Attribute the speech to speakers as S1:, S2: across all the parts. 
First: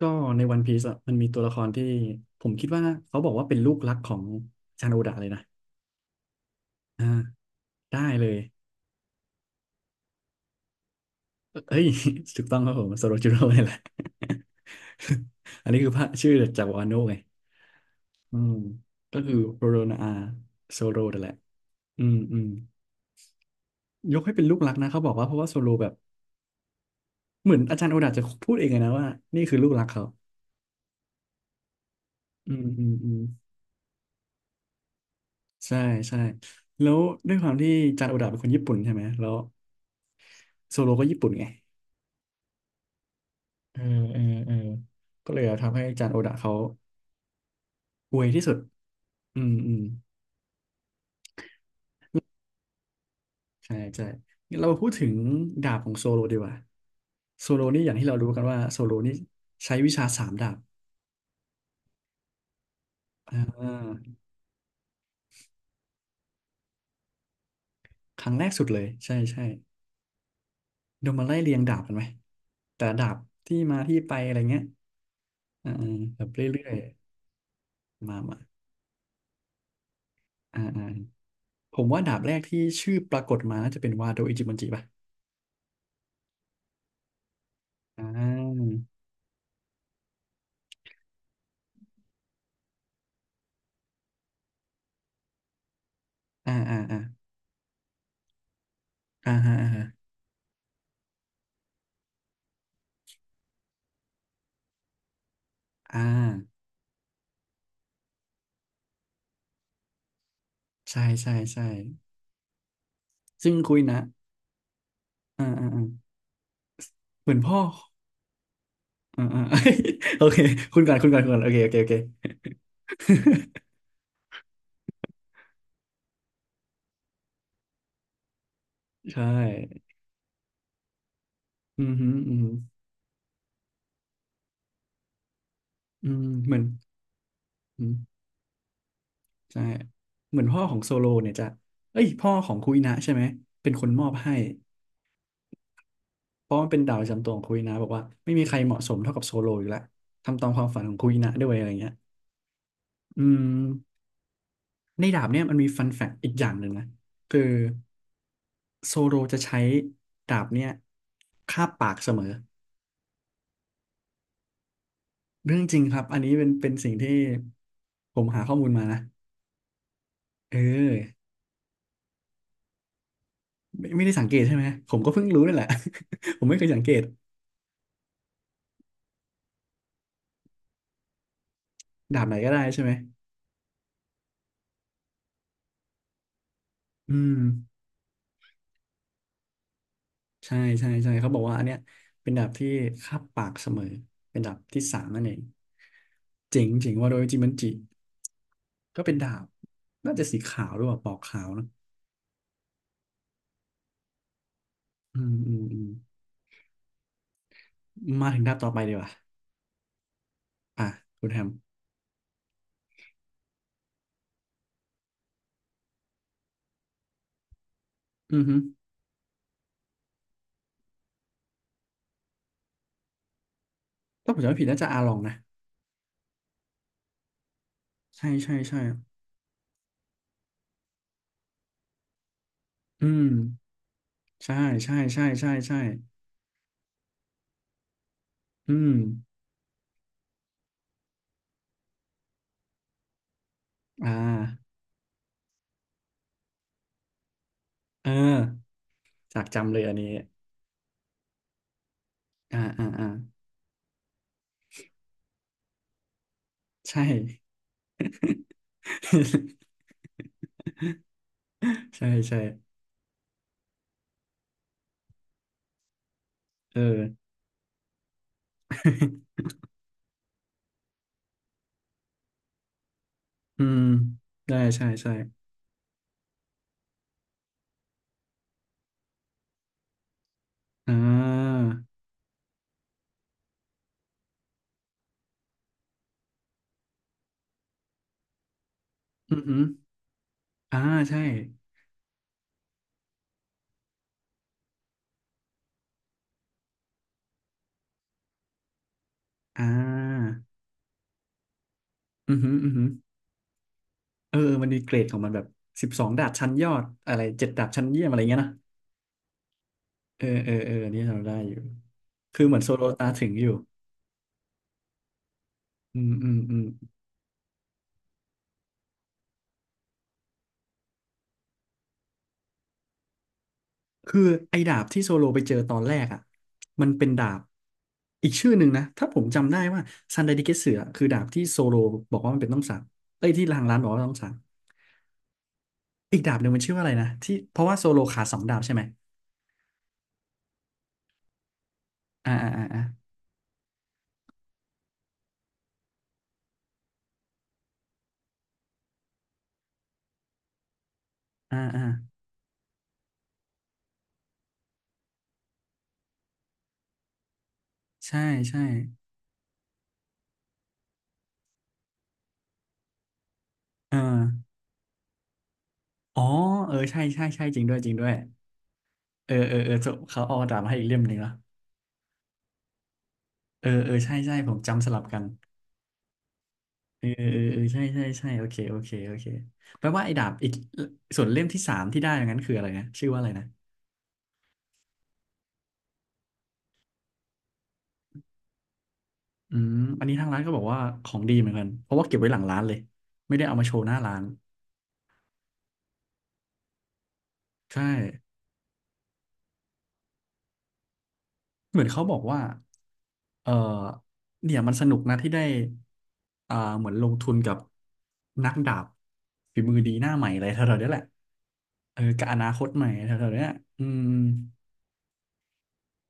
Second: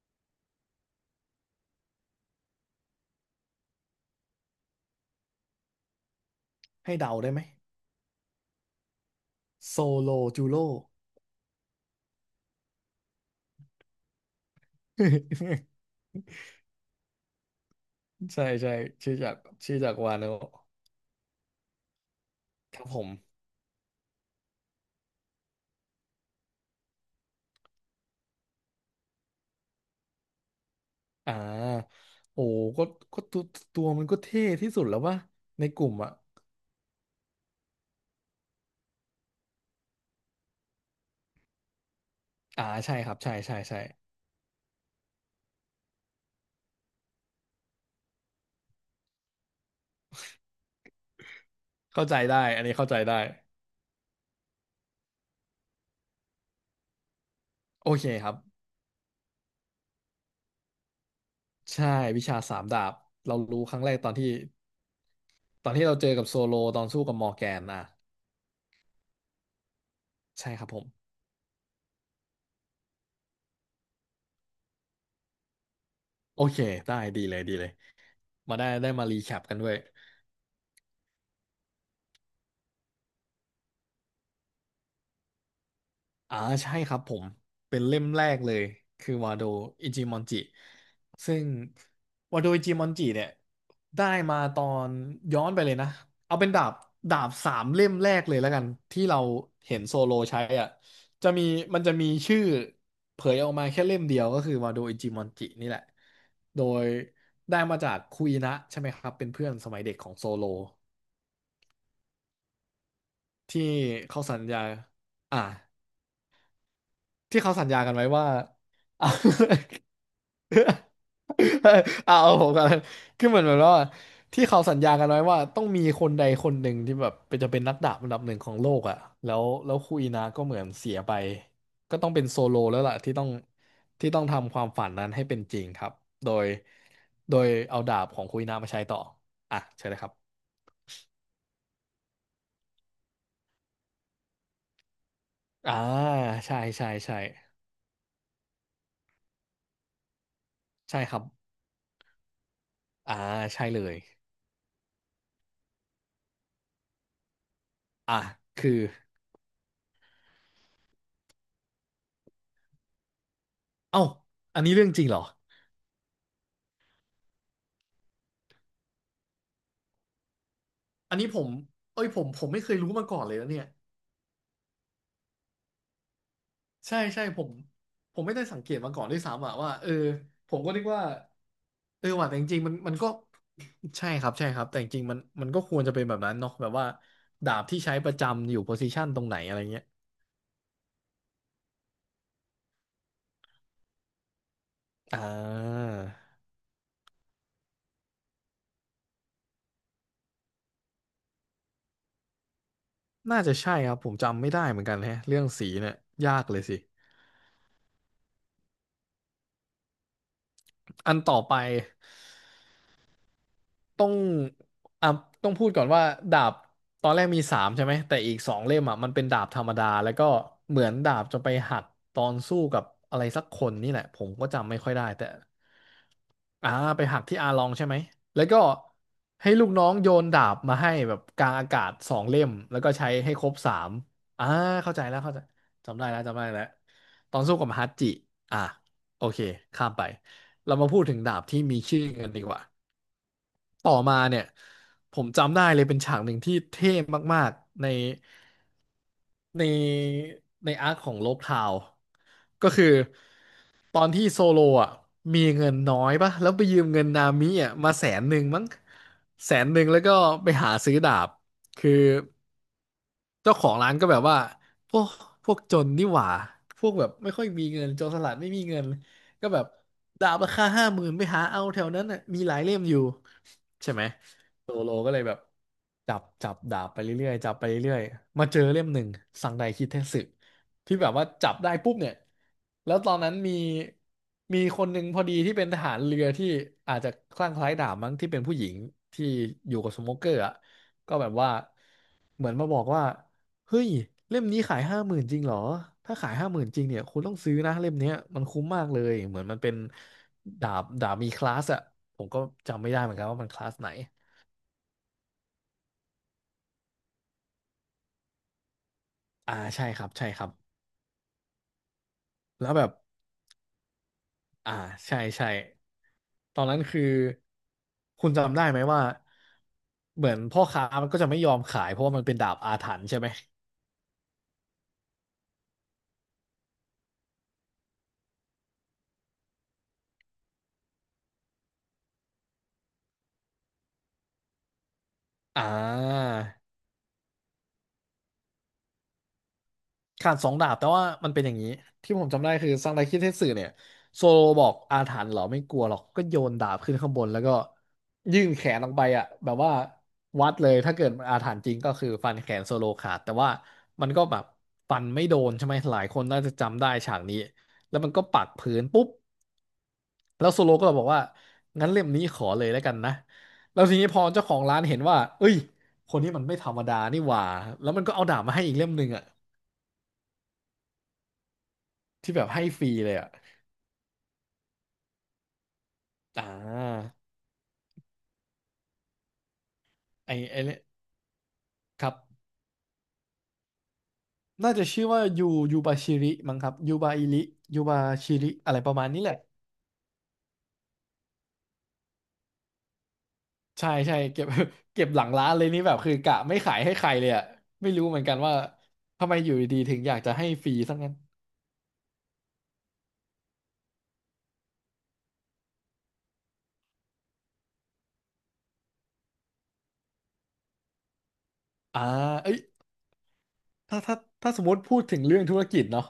S1: ก็ในวันพีซอะมันมีตัวละครที่ผมคิดว่าเขาบอกว่าเป็นลูกรักของชาจารย์โอดะเลยนะ
S2: ให้
S1: อ่า
S2: เดาได้ไหม
S1: ได้เลย
S2: โซโลจูโร่
S1: เอ้ย ถูกต้องครับผมโซโรจิโร่นี่แหละ อันนี้คือพระชื่อจากวาโนะไงอื
S2: ใช่
S1: ม
S2: ใช่ชื่อ
S1: ก็
S2: จา
S1: คื
S2: ก
S1: อโร
S2: ชื่
S1: โร
S2: อจา
S1: นา
S2: ก
S1: อา
S2: วาโนะ
S1: โซโรนั่นแหละอืมอืม
S2: ครับผม
S1: ยกให้เป็นลูกรักนะเขาบอกว่าเพราะว่าโซโลแบบเหมือนอาจารย์โอดาจะพูดเองเลยนะว่านี่คือลูกรักเขา
S2: อ่าโอ้
S1: อืมอื
S2: ก็
S1: มอืม
S2: ก็ตัวมันก็เท่ที่สุดแล้ววะใน
S1: ใช่
S2: กลุ่มอ่ะ
S1: ใช่แล้วด้วยความที่อาจารย์โอดาเป็นคนญี่ปุ่นใช่ไหมแล้วโซโลก็ญี่ปุ่นไง
S2: ใช่ครับใช่ใช่
S1: อื
S2: ใช่
S1: มอืมอืมก็เลยทำให้จานโอดะเขาอวยที่สุดอืมอืม
S2: เข้าใจได้อันนี้เข้าใจได้
S1: ใช่ใช่งั้นเรามาพูดถึงดาบของโซโลดีกว่าโซโลนี่อ
S2: โอ
S1: ย่าง
S2: เค
S1: ที่เรา
S2: ค
S1: รู้
S2: รับ
S1: กันว่าโซโลนี่ใช้วิชาสามดาบ
S2: ใช่วิชาสามดาบ
S1: อ
S2: เรารู้ครั้งแรก
S1: ่า
S2: ตอนที่เราเจอกับโซโลตอนสู้กับมอร์แกนอ่ะ
S1: ครั้งแรกสุดเลยใช่ใช่
S2: ใช่ครับผม
S1: เดี๋ยวมาไล่เรียงดาบกันไหมแต่ละดาบที่มาที่ไปอะไรเงี้ยอ่าอ่าแบบ
S2: โอ
S1: เร
S2: เค
S1: ื่อย
S2: ได้ดีเลย
S1: ๆมามา
S2: มาได้มารีแคปกันด้วย
S1: อ่าอ่าผมว่าดาบแรกที่ชื่อปรากฏมาน่าจะเป็นวาโดอิจิบันจิป่ะ
S2: อ่าใช่ครับผมเป็นเล่
S1: อ่
S2: มแรกเลย
S1: า
S2: คือวาโดอิจิมอนจิซึ่งวาโดอิจิมอนจิเนี่ยได้มาตอนย้อนไปเลยนะเอาเป็น
S1: อ่า
S2: ดาบ
S1: อ่าอ่า
S2: ดาบสามเล่มแรกเลยแล้วกันที่เรา
S1: อ่าอ่า
S2: เห็นโซโลใช้อ่ะจะมีมันจะมีชื่อเผยออกมาแค่เล่มเดียวก็คือวาโดอิจิมอนจินี่แหละ
S1: อ่า
S2: โดยได้มาจากคุยนะใช่ไหมครับเป็นเพื่อนสมัยเด็กของโซโล
S1: ใช่ใช่ใช่ซึ่ง
S2: ที่
S1: คุยนะ
S2: เขาสัญญาอ่า
S1: อ่าอ่าอ่าเหมือ
S2: ที่
S1: น
S2: เขา
S1: พ่อ
S2: สัญญากันไว้ว่า
S1: อ่าอ่า โอเคคุณ ก่อนคุณก่อนคุณก่อนโอเคโอ
S2: เอา
S1: เคโอเค
S2: เอาผมกันคือเหมือนแบบว่า ที่เขาสัญญากันไว้ว่าต้องมีคนใดคนหนึ่งที่แบบเป็นจะเป็นนักดาบอันดับหนึ่งของโลกอ่ะ
S1: ใช่
S2: แล้วคุยนะก็เหมือนเสียไป
S1: อืม
S2: ก็
S1: ฮึ
S2: ต้องเป็น
S1: อื
S2: โซ
S1: ม
S2: โลแล้วล่ะที่ต้องที่ต้องทำความฝันนั้นให้เป็นจริงครับ
S1: อืม
S2: โดย
S1: เหมือน
S2: โดยเอา
S1: อื
S2: ดาบข
S1: ม
S2: องคุยนามาใช้ต่ออ่ะ
S1: ใช่
S2: ใช่เลยครับ
S1: เหมือนพ่อของโซโลเนี่ยจะเอ้ยพ่อของคุยนะใช่ไหมเป็นคนมอบให้
S2: อ่า
S1: เพ
S2: ใช่
S1: ราะมันเป็น
S2: ใช่
S1: ดาวประ
S2: ใช่
S1: จำตัวของคุยนะบอกว่าไม่มีใครเหมาะสมเท่ากับโซโลอยู่แล้วทำตามความฝันของ
S2: ใช่
S1: คุย
S2: ครับ
S1: นะด้วยอะไรเงี้ย
S2: อ่า
S1: อืม
S2: ใช่เลย
S1: ในดาบเนี่ยมันมีฟันแฟกต์อีกอย่างหนึ่งนะคือ
S2: อ่ะคือ
S1: โซโลจะใช้ดาบเนี่ยคาบปากเสมอ
S2: เอ้าอันนี้เรื่องจริงเหรอ
S1: เรื่องจริงครับอันนี้เป็นสิ่งที่ผมหาข้อมูลมานะเออ
S2: อันนี้ผมเอ้ยผมไม่เคยรู้มาก่อนเลยนะเนี่ย
S1: ไม่ไม่ได้สังเกตใช่ไหมผมก็เพิ่งรู้นี่แหละ ผมไม่เคยสังเก
S2: ใช่
S1: ต
S2: ใช่ผมผมไม่ได้สังเกตมาก่อนด้วยซ้ำอะว่าเออผมก็นึกว่าเออ
S1: ดาบ
S2: ว่ะ
S1: ไหน
S2: แต่จ
S1: ก็ได้
S2: ริงๆมัน
S1: ใช่ไหม
S2: มันก็ใช่ครับแต่จริงๆมันก็ควรจะเป็นแบบนั้นเนาะแบบว่า
S1: อืม
S2: ดาบที่ใช้ประจำอยู่โพซิชันตรงไหนอะไรเงี้ย
S1: ใช่ใช่ใช่เขาบอกว่าอันเนี้ยเป็นดาบที่คาบปากเสมอเป็นดาบที่สาม
S2: อ่
S1: นั่นเอง
S2: า
S1: เจ๋งเจ๋งว่าโดยจิมันจิก็เป็นดาบน่าจะสีขาวหรือเปล่าปอกขาวนะ
S2: น่าจะใช่ครับผมจำไม่ได้เหมือนกันแฮะ
S1: อืม
S2: เรื่อง
S1: อืม
S2: สี
S1: อืม
S2: เนี่ยยากเลยสิ
S1: มาถึงดาบต่อไปดีกว่าอ่ะ
S2: อัน
S1: คุณ
S2: ต่อ
S1: แฮม
S2: ไป ต้องอ่ะต้องพูดก่อนว่าดาบตอนแรกมีสามใช่ไหมแต่อีก
S1: อือ
S2: ส
S1: ฮึ
S2: องเล่มอ่ะมันเป็นดาบธรรมดาแล้วก็เหมือนดาบจะไปหักตอนสู้กับอะไรสักคนนี่แหละผม
S1: ถ้าผม
S2: ก็
S1: จำไม่ผิด
S2: จำไม่
S1: น่าจะ
S2: ค่อย
S1: อา
S2: ได้
S1: ลอง
S2: แต่
S1: นะ
S2: อ่าไปหักที่อาลองใช่ไหม
S1: ใช่
S2: แล้ว
S1: ใช่
S2: ก็
S1: ใช่
S2: ให้ลูกน้องโยนดาบมาให้แบบกลางอากาศสองเล่มแล้วก็
S1: อื
S2: ใช้
S1: ม
S2: ให้ครบสามอ่า
S1: ใช่
S2: เข้า
S1: ใช่
S2: ใจแล้ว
S1: ใช่
S2: เข้าใจ
S1: ใช่ใช่
S2: จำได้แล้วตอนสู้กับฮัตจิอ่า
S1: อืม
S2: โอเคข้ามไปเรามาพูดถึงดาบที่มีชื่อกันดีกว่า ต่อ
S1: อ่
S2: มาเนี่ย
S1: า
S2: ผมจำได้เลยเป็นฉากหนึ่งที่เท่มากๆใน
S1: เออจาก
S2: ใน
S1: จำเลยอันนี้
S2: ในอาร์คของโลบทาว
S1: อ่า
S2: ก็คื
S1: อ่า
S2: อ
S1: อ่า
S2: ตอนที่โซโลอ่ะมีเงินน้อยปะแล้วไปยืมเงิ
S1: ใช่
S2: นนามิอ่ะมาแสนหนึ่งมั้งแสนหนึ่ งแล้วก็ไปหาซื้อดาบคือ
S1: ใช่ใช่
S2: เจ้าของร้านก็แบบว่าพวกพวกจนนี่หว่า
S1: เอ
S2: พวก
S1: อ
S2: แบบไม่ค่อยมีเงินโจรสลัดไม่มีเงินก็ แบบดาบราคาห้าหมื่นไปหาเอาแถวนั้นน่ะมีหลายเล่มอยู่
S1: อืม
S2: ใช่ไหม
S1: ได้
S2: โซ
S1: ใช่
S2: โลก็
S1: ใช่
S2: เลยแบบจับดาบไปเรื่อยๆจับไปเรื่อยๆมาเจอเล่มหนึ่งสังไดคิเทสึ
S1: อ่
S2: ที่แบบว่าจับ
S1: า
S2: ได้ปุ๊บเนี่ยแล้วตอนนั้นมีมีคนหนึ่งพอดีที่เป็นทหารเรือที่อาจจะคลั่งไคล้ดาบมั้งที่เป็นผู้หญิงที่
S1: อือหือ
S2: อยู่กับสโมเกอร์อ่ะ
S1: อ่า
S2: ก็
S1: ใช่
S2: แบบว่าเหมือนมาบอกว่าเฮ้ยเล่มนี้ขายห้าหมื่นจริงเหรอถ้าขายห้าหมื่นจริงเนี่ยคุณต้องซื้อนะเล่มเนี้ยมันคุ้มมากเลยเหมือนมัน
S1: อ่
S2: เป็น
S1: า
S2: ดาบมีคลาสอะผม
S1: อือ
S2: ก็
S1: หืออือหื
S2: จำ
S1: อ
S2: ไม่ได้เหมือนกันว่ามันคลาสไหน
S1: เออมันมีเกรดของมันแบบสิบสองดาบชั้นยอดอะไรเจ็ดดาบชั้นเยี่ยมอะไรเงี้ยนะ
S2: ใช่ครับ
S1: เออ
S2: ใช่ครั
S1: เอ
S2: บ
S1: อเอออันนี่เราได้อยู่คือเหมือน
S2: แล้
S1: โซ
S2: ว
S1: โล
S2: แบบ
S1: ตาถึงอยู่
S2: อ่าใช่
S1: อืมอืมอื
S2: ตอ
S1: ม
S2: นนั้นคือคุณจำได้ไหมว่าเหมือนพ่อค้ามันก็จะไม่ยอมขายเพราะว่ามันเป็นดาบอาถรรพ์ใช่ไหม
S1: คือไอ้ดาบที่โซโลไปเจอตอนแรกอ่ะมันเป็นดาบอีกชื่อหนึ่งนะถ้าผมจำได้ว่าซันไดดิเกเสือคือดาบที่โซโลบอกว่ามันเป็นต้องสั่งเอ้ยที่ทางร้านบอกว่าต้องสั่ง
S2: อ่
S1: อีก
S2: า
S1: ดาบหนึ่งมันชื่อว่าอะไรนะที่เพราะว่าโซโลขาดสองดาบใช่ไหม
S2: ขาดสองดาบแต่ว่ามันเป็นอย่างนี้ที่ผม
S1: อ่า
S2: จำได้
S1: อ่า
S2: คือ
S1: อ่า
S2: ซังไดคิดเทสึเนี่ยโซโลบอกอาถรรพ์เหรอไม่กลัวหรอกก็โยนดาบขึ้นข้างบนแล้วก็ยื่นแขนออกไปอ่ะแบบว่าวัดเลยถ้าเกิดมันอาถร
S1: อ่า
S2: รพ์จริง
S1: อ่า
S2: ก็คือ
S1: อ่า
S2: ฟันแขนโซโลขาดแต่ว่ามันก็แบบฟันไม่โดนใช่ไหมหลายคนน่าจะจำได้ฉากนี้แล้วมัน
S1: ใช่
S2: ก็ปัก
S1: ใช่
S2: พื้นปุ๊บแล้วโซโลก็บอกว่างั้นเล่มนี้ขอเลยแล้วกันนะแล้ว
S1: เอ
S2: ทีนี้พอเจ้า
S1: อ
S2: ของร้านเห็นว่าเอ้ยค
S1: อ๋
S2: น
S1: อ
S2: นี้มันไม่ธร
S1: เออ
S2: รมดา
S1: ใช่
S2: นี่
S1: ใช่
S2: ห
S1: ใช่
S2: ว่า
S1: จริงด้วยจ
S2: แล้
S1: ริ
S2: ว
S1: ง
S2: มั
S1: ด้
S2: น
S1: วย
S2: ก็เอาดาบมาให้อีกเล่มหนึ่งอ่ะ
S1: เออเออเออเขาเอาดาบมาให้อีกเล่มหนึ่งเนอะ
S2: ที่แบบให้ฟรีเลยอ่ะ
S1: เออเออใช่ใช่ผมจำสลับกัน
S2: อ่
S1: เออ
S2: า
S1: เออเออเออใช่ใช่ใช่โอเคโอเคโอเคแปลว่าไอ้ดา
S2: ไอ
S1: บอีก
S2: ไอเนี่ย
S1: ส่วนเล่มที่สามที่
S2: ค
S1: ได้
S2: รับ
S1: อย่างนั้นคืออะไรนะชื่อว่าอะไรนะ
S2: น่าจะชื่อว่ายูบาชิริมั้งครับยูบาอิริยูบาชิริอะไรประมาณนี้แหละ
S1: อืมอันนี้ทางร้านก็บอกว่าของดีเหมือนกันเพราะว่าเก็บไว้หลังร้านเลยไม่ได้เอามาโชว์ห
S2: ใช่
S1: น้าร้า
S2: ใช่
S1: น
S2: เก็บ เก็บหลังร้านเลยนี่แบบคือกะไม่ขายให้ใครเลยอ่ะ
S1: ใช่
S2: ไม่รู้เหมือนกันว่าทำไมอยู่ดีๆถึงอยากจะให้ฟรีซะงั้น
S1: เหมือนเขาบอกว่าเออเนี่ยมันสนุกนะที่ได้อ่าเหมือนลงทุนกับนักดาบฝีมือดีหน้าใหม่อะไรแถวๆเนี้ยแหละเอ
S2: อ่า
S1: อกับอนา
S2: เอ้
S1: ค
S2: ย
S1: ตใหม่แถวๆเนี้ยอื
S2: ถ้า
S1: ม
S2: ถ้าถ้าสมมติพูดถึงเรื่องธุรกิจเนาะ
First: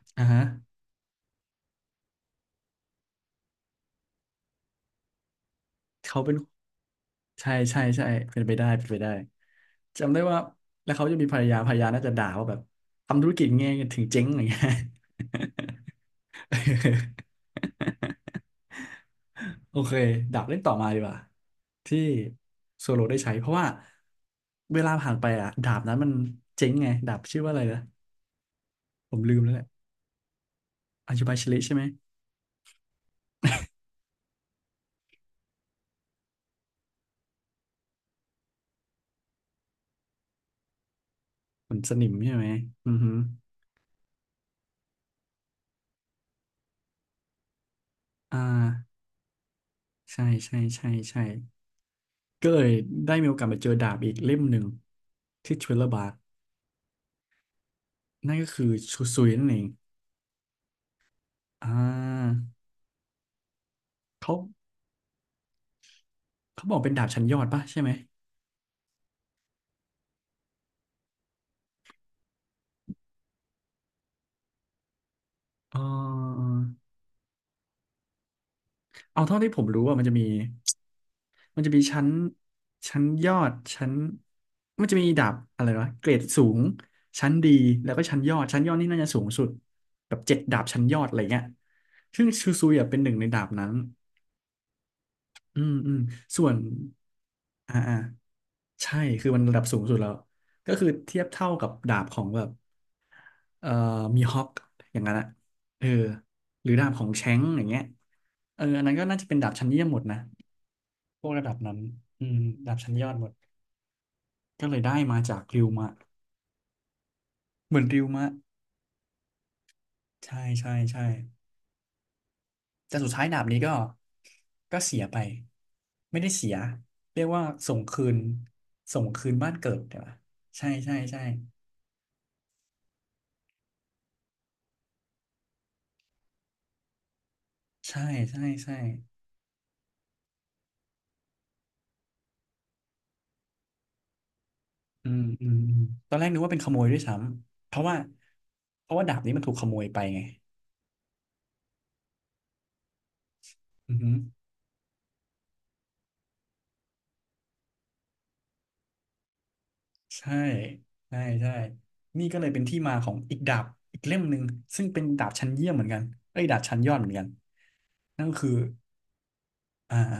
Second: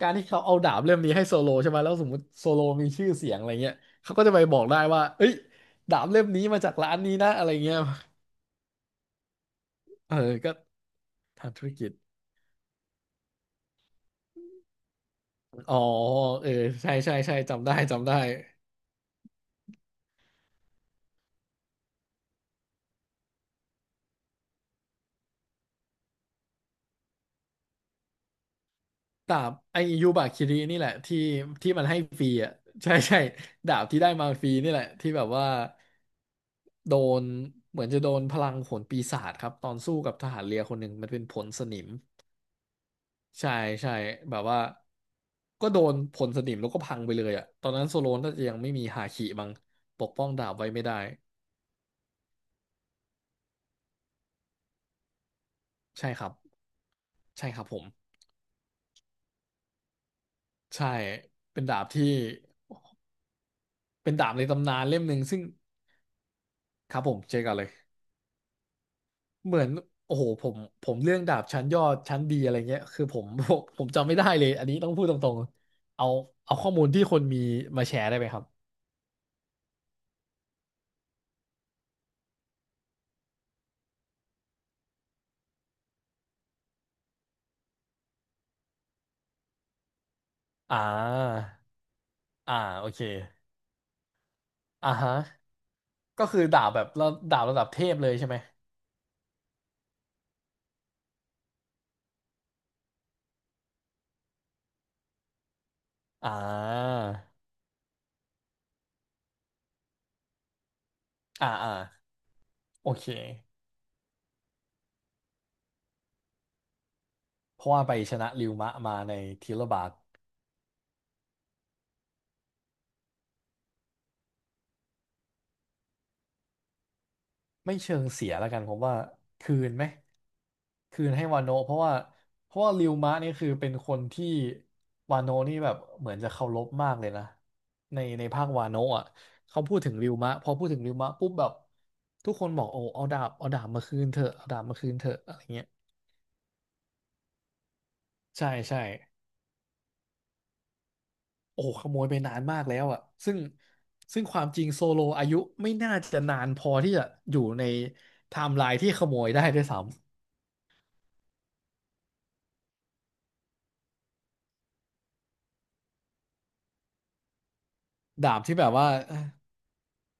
S2: การที่
S1: อ่า
S2: เขา
S1: ฮะ
S2: เอาดาบเล่มนี้ให้โซโลใช่ไหมแล้วสมมติโซโลมีชื่อเสียงอะไรเงี้ยเขาก็จะไปบอกได้ว่าเอ้ยดาบ
S1: เขา
S2: เล่ม
S1: เป็น
S2: นี้มาจากร้านนี้นะอะไร
S1: ใช่
S2: เงี้ย
S1: ใช่ใช่เป็นไปได้เป็นไปได้จำ
S2: เออ
S1: ได้ว่า
S2: ก็
S1: แล้วเขาจะมีภรรยา
S2: ทำธุ
S1: ภ
S2: ร
S1: รร
S2: กิ
S1: ยา
S2: จ
S1: น่าจะด่าว่าแบบทำธุรกิจไงถึงเจ๊งอะไรเงี้ย
S2: อ๋อเออใช่ใช่ ใช่จำได้จำได้
S1: โอเคดับเล่นต่อมาดีกว่าที่โซโลได้ใช้เพราะว่าเวลาผ่านไปอ่ะดาบนั้นมันเจ๊งไงดาบชื่อว่าอะไรนะผมลื
S2: ดา
S1: มแล้
S2: บ
S1: วแหละ
S2: ไอยูบาคิรินี่แหละ
S1: อา
S2: ที่
S1: ยุบายชลิ
S2: ที่
S1: ใช่ไหม
S2: มันให้ฟรีอ่ะใช่ใช่ดาบที่ได้มาฟรีนี่แหละที่แบบว่าโดนเหมือนจะโดนพลังผลปีศาจครับตอนสู้กับทหารเรือคนหนึ่งมันเป็นผลส
S1: เหมือ
S2: นิ
S1: น
S2: ม
S1: สนิมใช่ไหมอือฮึ
S2: ใช่ใช่แบบว่าก็โดนผลสนิมแล้วก็พังไปเลยอ่ะตอนนั้นโซโลนน่า
S1: อ่า
S2: จะยังไม่มีฮาคิมั้งปก
S1: ใช่
S2: ป้องดาบ
S1: ใช่
S2: ไว้ไม่
S1: ใช่
S2: ได้
S1: ใช่ ก็เลยได้มีโอกาสไปเจอดาบอีกเล่มหนึ่งที่ทริลเลอร์บา
S2: ใช่
S1: ร์
S2: ครับใช่ครับผม
S1: นั่นก็คือชูซุยนั่นเอง
S2: ใช่เป็น
S1: อ่
S2: ดาบที่
S1: า
S2: เป็นดา
S1: เขา
S2: บในตำนานเล่มหนึ่งซึ่ง
S1: บอกเป็น
S2: ครับ
S1: ดาบ
S2: ผม
S1: ชั้นย
S2: เจ
S1: อ
S2: อ
S1: ด
S2: กัน
S1: ป่ะ
S2: เลย
S1: ใช่ไหม
S2: เหมือนโอ้โหผมเรื่องดาบชั้นยอดชั้นดีอะไรเงี้ยคือผม ผมจำไม่ได้เลยอันนี้ต้องพูดตรง
S1: เ
S2: ๆเอา
S1: ออ
S2: ข้อมูลที่คนมีมาแชร์ได้ไหมครับ
S1: เอาเท่าที่ผมรู้ว่ามันจะมีชั้นชั้นยอดชั้นมันจะมีดาบอะไรวะเกรดสูงชั้นดีแล้วก็ชั้นยอดชั้นยอดนี่น่าจะสูงสุดแบบ7 ดาบ
S2: อ่
S1: ชั้นยอดอะไรเงี้ย
S2: า
S1: ซึ่งชู
S2: อ่า
S1: ซุย
S2: โอ
S1: อะเป็
S2: เค
S1: นหนึ่งในดาบนั้น
S2: อ่าฮะ
S1: อืมอืม
S2: ก็คือ
S1: ส่วน
S2: ดาบแบบระดาบระดับ
S1: อ่า
S2: เท
S1: อ่า
S2: พเลยใช่ไหม
S1: ใช่คือมันระดับสูงสุดแล้วก็คือเทียบเท่ากับดาบของแบบเอ่อมีฮอกอย่างนั้นอะเออ
S2: อ่
S1: หรือดาบ
S2: า
S1: ของแชงก์อย่างเงี้ยเอออันนั้นก็น่าจะเป็นดาบชั้นเยี่ยมหมดนะพวกระ
S2: อ่า
S1: ดับ
S2: อ่า
S1: นั้น อืมดาบ
S2: โอ
S1: ชั้นย
S2: เค
S1: อดหมดก็เลยได้มาจากริวมะ
S2: เพราะ
S1: เหมือ
S2: ว่า
S1: น
S2: ไป
S1: ริว
S2: ชนะ
S1: มะ
S2: ริวมะมาในทีละบาท
S1: ใช่ใช่ใช่แต่สุดท้ายดาบนี้ก็ ก็เสียไป ไม่ได้เสีย เรียกว่า
S2: ไม่
S1: ส่ง
S2: เชิ
S1: คื
S2: ง
S1: น
S2: เสียแล้วกันผมว่า
S1: ส่งคืนบ้า
S2: คื
S1: นเกิ
S2: น
S1: ด
S2: ไหม
S1: เดี๋ยวนะใช่ ใช่
S2: คืน
S1: ใช่
S2: ให้วาโนะเพราะว่าริวมะนี่คือเป็นคนที่วาโนะนี่แบบเหมือนจะเคารพมากเลยนะใน
S1: ใช่
S2: ในภา
S1: ใช่
S2: ควา
S1: ใช่
S2: โนะอ่ะเขาพูดถึงริวมะพอพูดถึงริวมะปุ๊บแบบทุกคนบอกโอ้เอาดาบเอาดาบมาคืนเถอะเอาดาบมาคืนเถ
S1: อื
S2: อะ
S1: ม
S2: อะไร
S1: อืม
S2: เงี้ย
S1: อืมตอนแรกนึกว่าเป็นขโมยด้วยซ้ำเพราะว่า
S2: ใช่ใช่
S1: เพราะว่าดาบนี้มันถูกขโมยไปไง
S2: โอ้ขโมยไปนานมากแล้วอ่ะซึ่ง
S1: อือฮึ
S2: ซึ่งความจริงโซโลอายุไม่น่าจะนานพอที่จะอยู่ในไทม์ไลน์ที่ขโมยได้ด้วยซ้
S1: ใช่ใช่ใช่นี่ก็เลยเป็นที่มาของอีกดาบอีกเล่มหนึ่งซึ่งเป็นดาบชั้นเยี่ยมเหมือนกันเอ้ยดาบชั้นยอดเหมือนกันนั่
S2: ำ
S1: นก็
S2: ดาบ
S1: คือ
S2: ที่แบบว่า
S1: อ่าอ่า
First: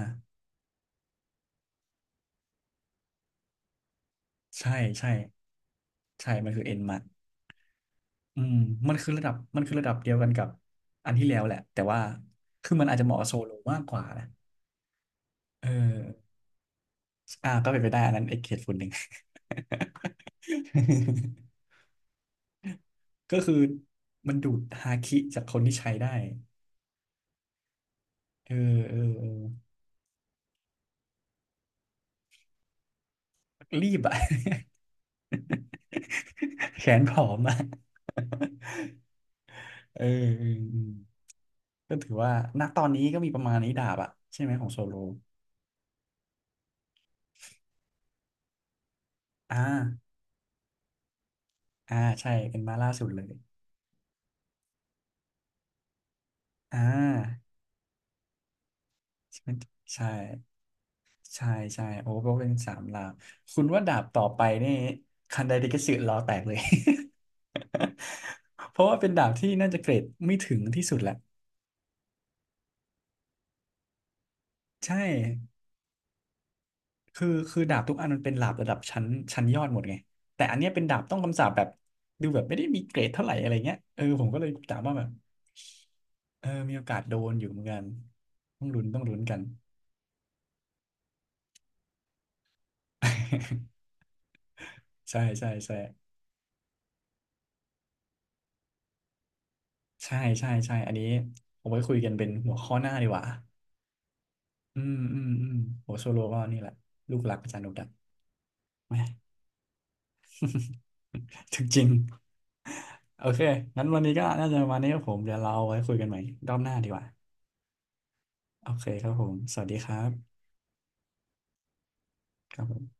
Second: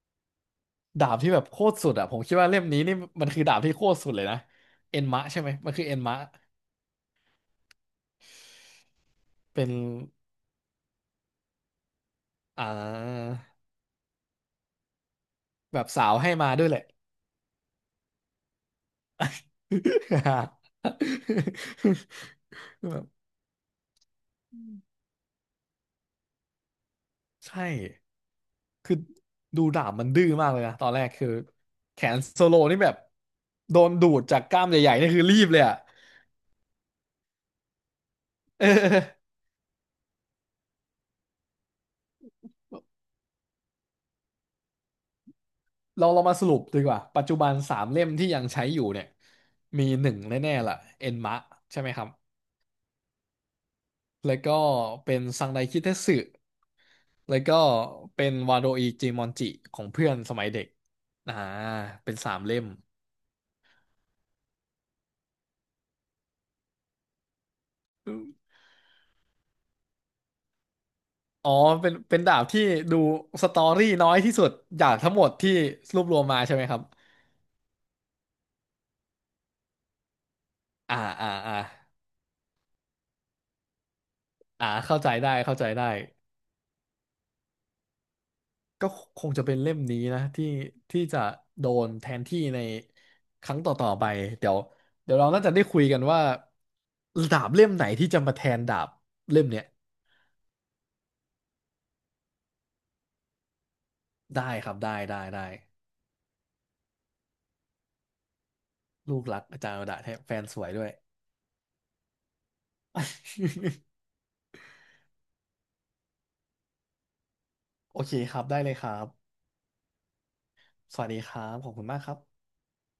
S2: ดาบที่แบบโคตรสุดอ่ะผมคิดว่าเล่มนี้นี่มันคือดาบที่โคตรสุดเลยนะ
S1: ใช่
S2: เอ็น
S1: ใช่
S2: มะใช่ไหมมันคือเอ็นมะ
S1: ใช่มันคือเอ็นมัดอืมมันคือระดับมัน
S2: เป็น
S1: คือระดับเดียวกันกับอันที่แล้วแหละแต่ว่า
S2: อ่
S1: คือมันอาจจะเหมาะกับ
S2: า
S1: โซโลมากกว่านะเอ
S2: แบบสาว
S1: อ
S2: ให้มาด้วยแหละ
S1: อ่าก็เป็นไปได้อันนั้นไอ้เคสฝุ่นหนึ่ง
S2: แบบ
S1: ก็คือมันดูดฮาคิจากคนที่ใช้ได้
S2: ใช่
S1: เออเอ
S2: คือ
S1: อเออ
S2: ดูดาบมันดื้อมากเลยนะตอนแรกคือแขนโซโลนี่แบบโด
S1: รี
S2: น
S1: บ
S2: ดู
S1: อะ
S2: ดจากกล้ามใหญ่ๆนี่คือรีบเลยอ่ะ
S1: แขนผอมอะ
S2: เออ
S1: เออเออเออก็ถือว่าณตอนนี้ก็มีประมาณนี้ดาบอะใช่ไหมของโซโล
S2: เรามาสรุปดีกว่าปัจจุบันสามเล่มที่ยังใช้อยู่เนี่ย
S1: อ่
S2: มีหนึ่
S1: า
S2: งแน่ๆล่ะเอ็นมะใช่ไหม
S1: อ่า
S2: ครับ
S1: ใช่เป็นมาล่าสุดเลย
S2: แล้วก็เป็นซังไดคิเทสึ
S1: อ่
S2: แล้ว
S1: า
S2: ก็เป็นวาโดอิจิมอนจิ
S1: ใช่
S2: ของ
S1: ใช่
S2: เพื่อนสมัยเด็ก อ่า
S1: ใช่โอ้
S2: เป็น
S1: ก็
S2: สาม
S1: เป็น
S2: เล่ม
S1: สามลาวคุณว่าดาบต่อไปนี่คันไดเดกิสึล้อแตกเลย เพราะว่าเป็นดาบที่น่าจะเกรดไม่ถึงที่สุดแหละ
S2: อ๋อเป็นดาบที่ดูสตอรี่น้อยที่สุดจา
S1: ใช่
S2: กทั้งหมดที่รวบรวมมาใช่ไหมครับ
S1: คือดาบทุกอันมันเป็นดาบระดับชั้นชั้นยอดหมดไงแต่อันเนี้ยเป็น
S2: อ่า
S1: ดาบต้อง
S2: อ่า
S1: คำสาป
S2: อ่า
S1: แบบดูแบบไม่ได้มีเกรดเท่าไหร่อะไรเงี้ยเออผมก็เลย
S2: อ่า
S1: ถามว่า
S2: เข้า
S1: แบบ
S2: ใจได้เข้าใจได้
S1: เออมีโอกาสโดนอยู่เหมือนกันต้องลุ้น
S2: ก็
S1: ต้องลุ้
S2: ค
S1: น
S2: ง
S1: กัน
S2: จะเป็นเล่มนี้นะที่ที่จะโดนแทนที่ในครั้งต่อๆไป เดี๋ยว เดี๋ย
S1: ใช่
S2: วเราน่า
S1: ใช่
S2: จะได้
S1: ใช่
S2: คุยกันว่าดาบเล่มไหนที่จะมาแทนดาบเล่มเนี้ย
S1: ใช่ใช่ใช่อันนี้ผมไว้คุยกันเป็นหัวข้อหน้าดีกว่า
S2: ได้ครับ
S1: อืม
S2: ได้
S1: อื
S2: ได้
S1: มอื
S2: ได้
S1: มโหโซโลก็นี่แหละลูกหลักอาจารย์โนดักแหม
S2: ลูกรักอาจารย์อดาแท้แฟนสวยด้วย
S1: ถึงจริงโอเค งั้นวันนี้ก็น่าจะประมาณนี้ครับผมเดี๋ยวเราไว้คุยกันใหม่รอบหน้าดีกว่า
S2: โอเคครับได้
S1: โอ
S2: เลยค
S1: เค
S2: รั
S1: ครับผ
S2: บ
S1: มสวัสดีครับ
S2: สวัสดีครับขอบคุณมากครับ
S1: ครับผม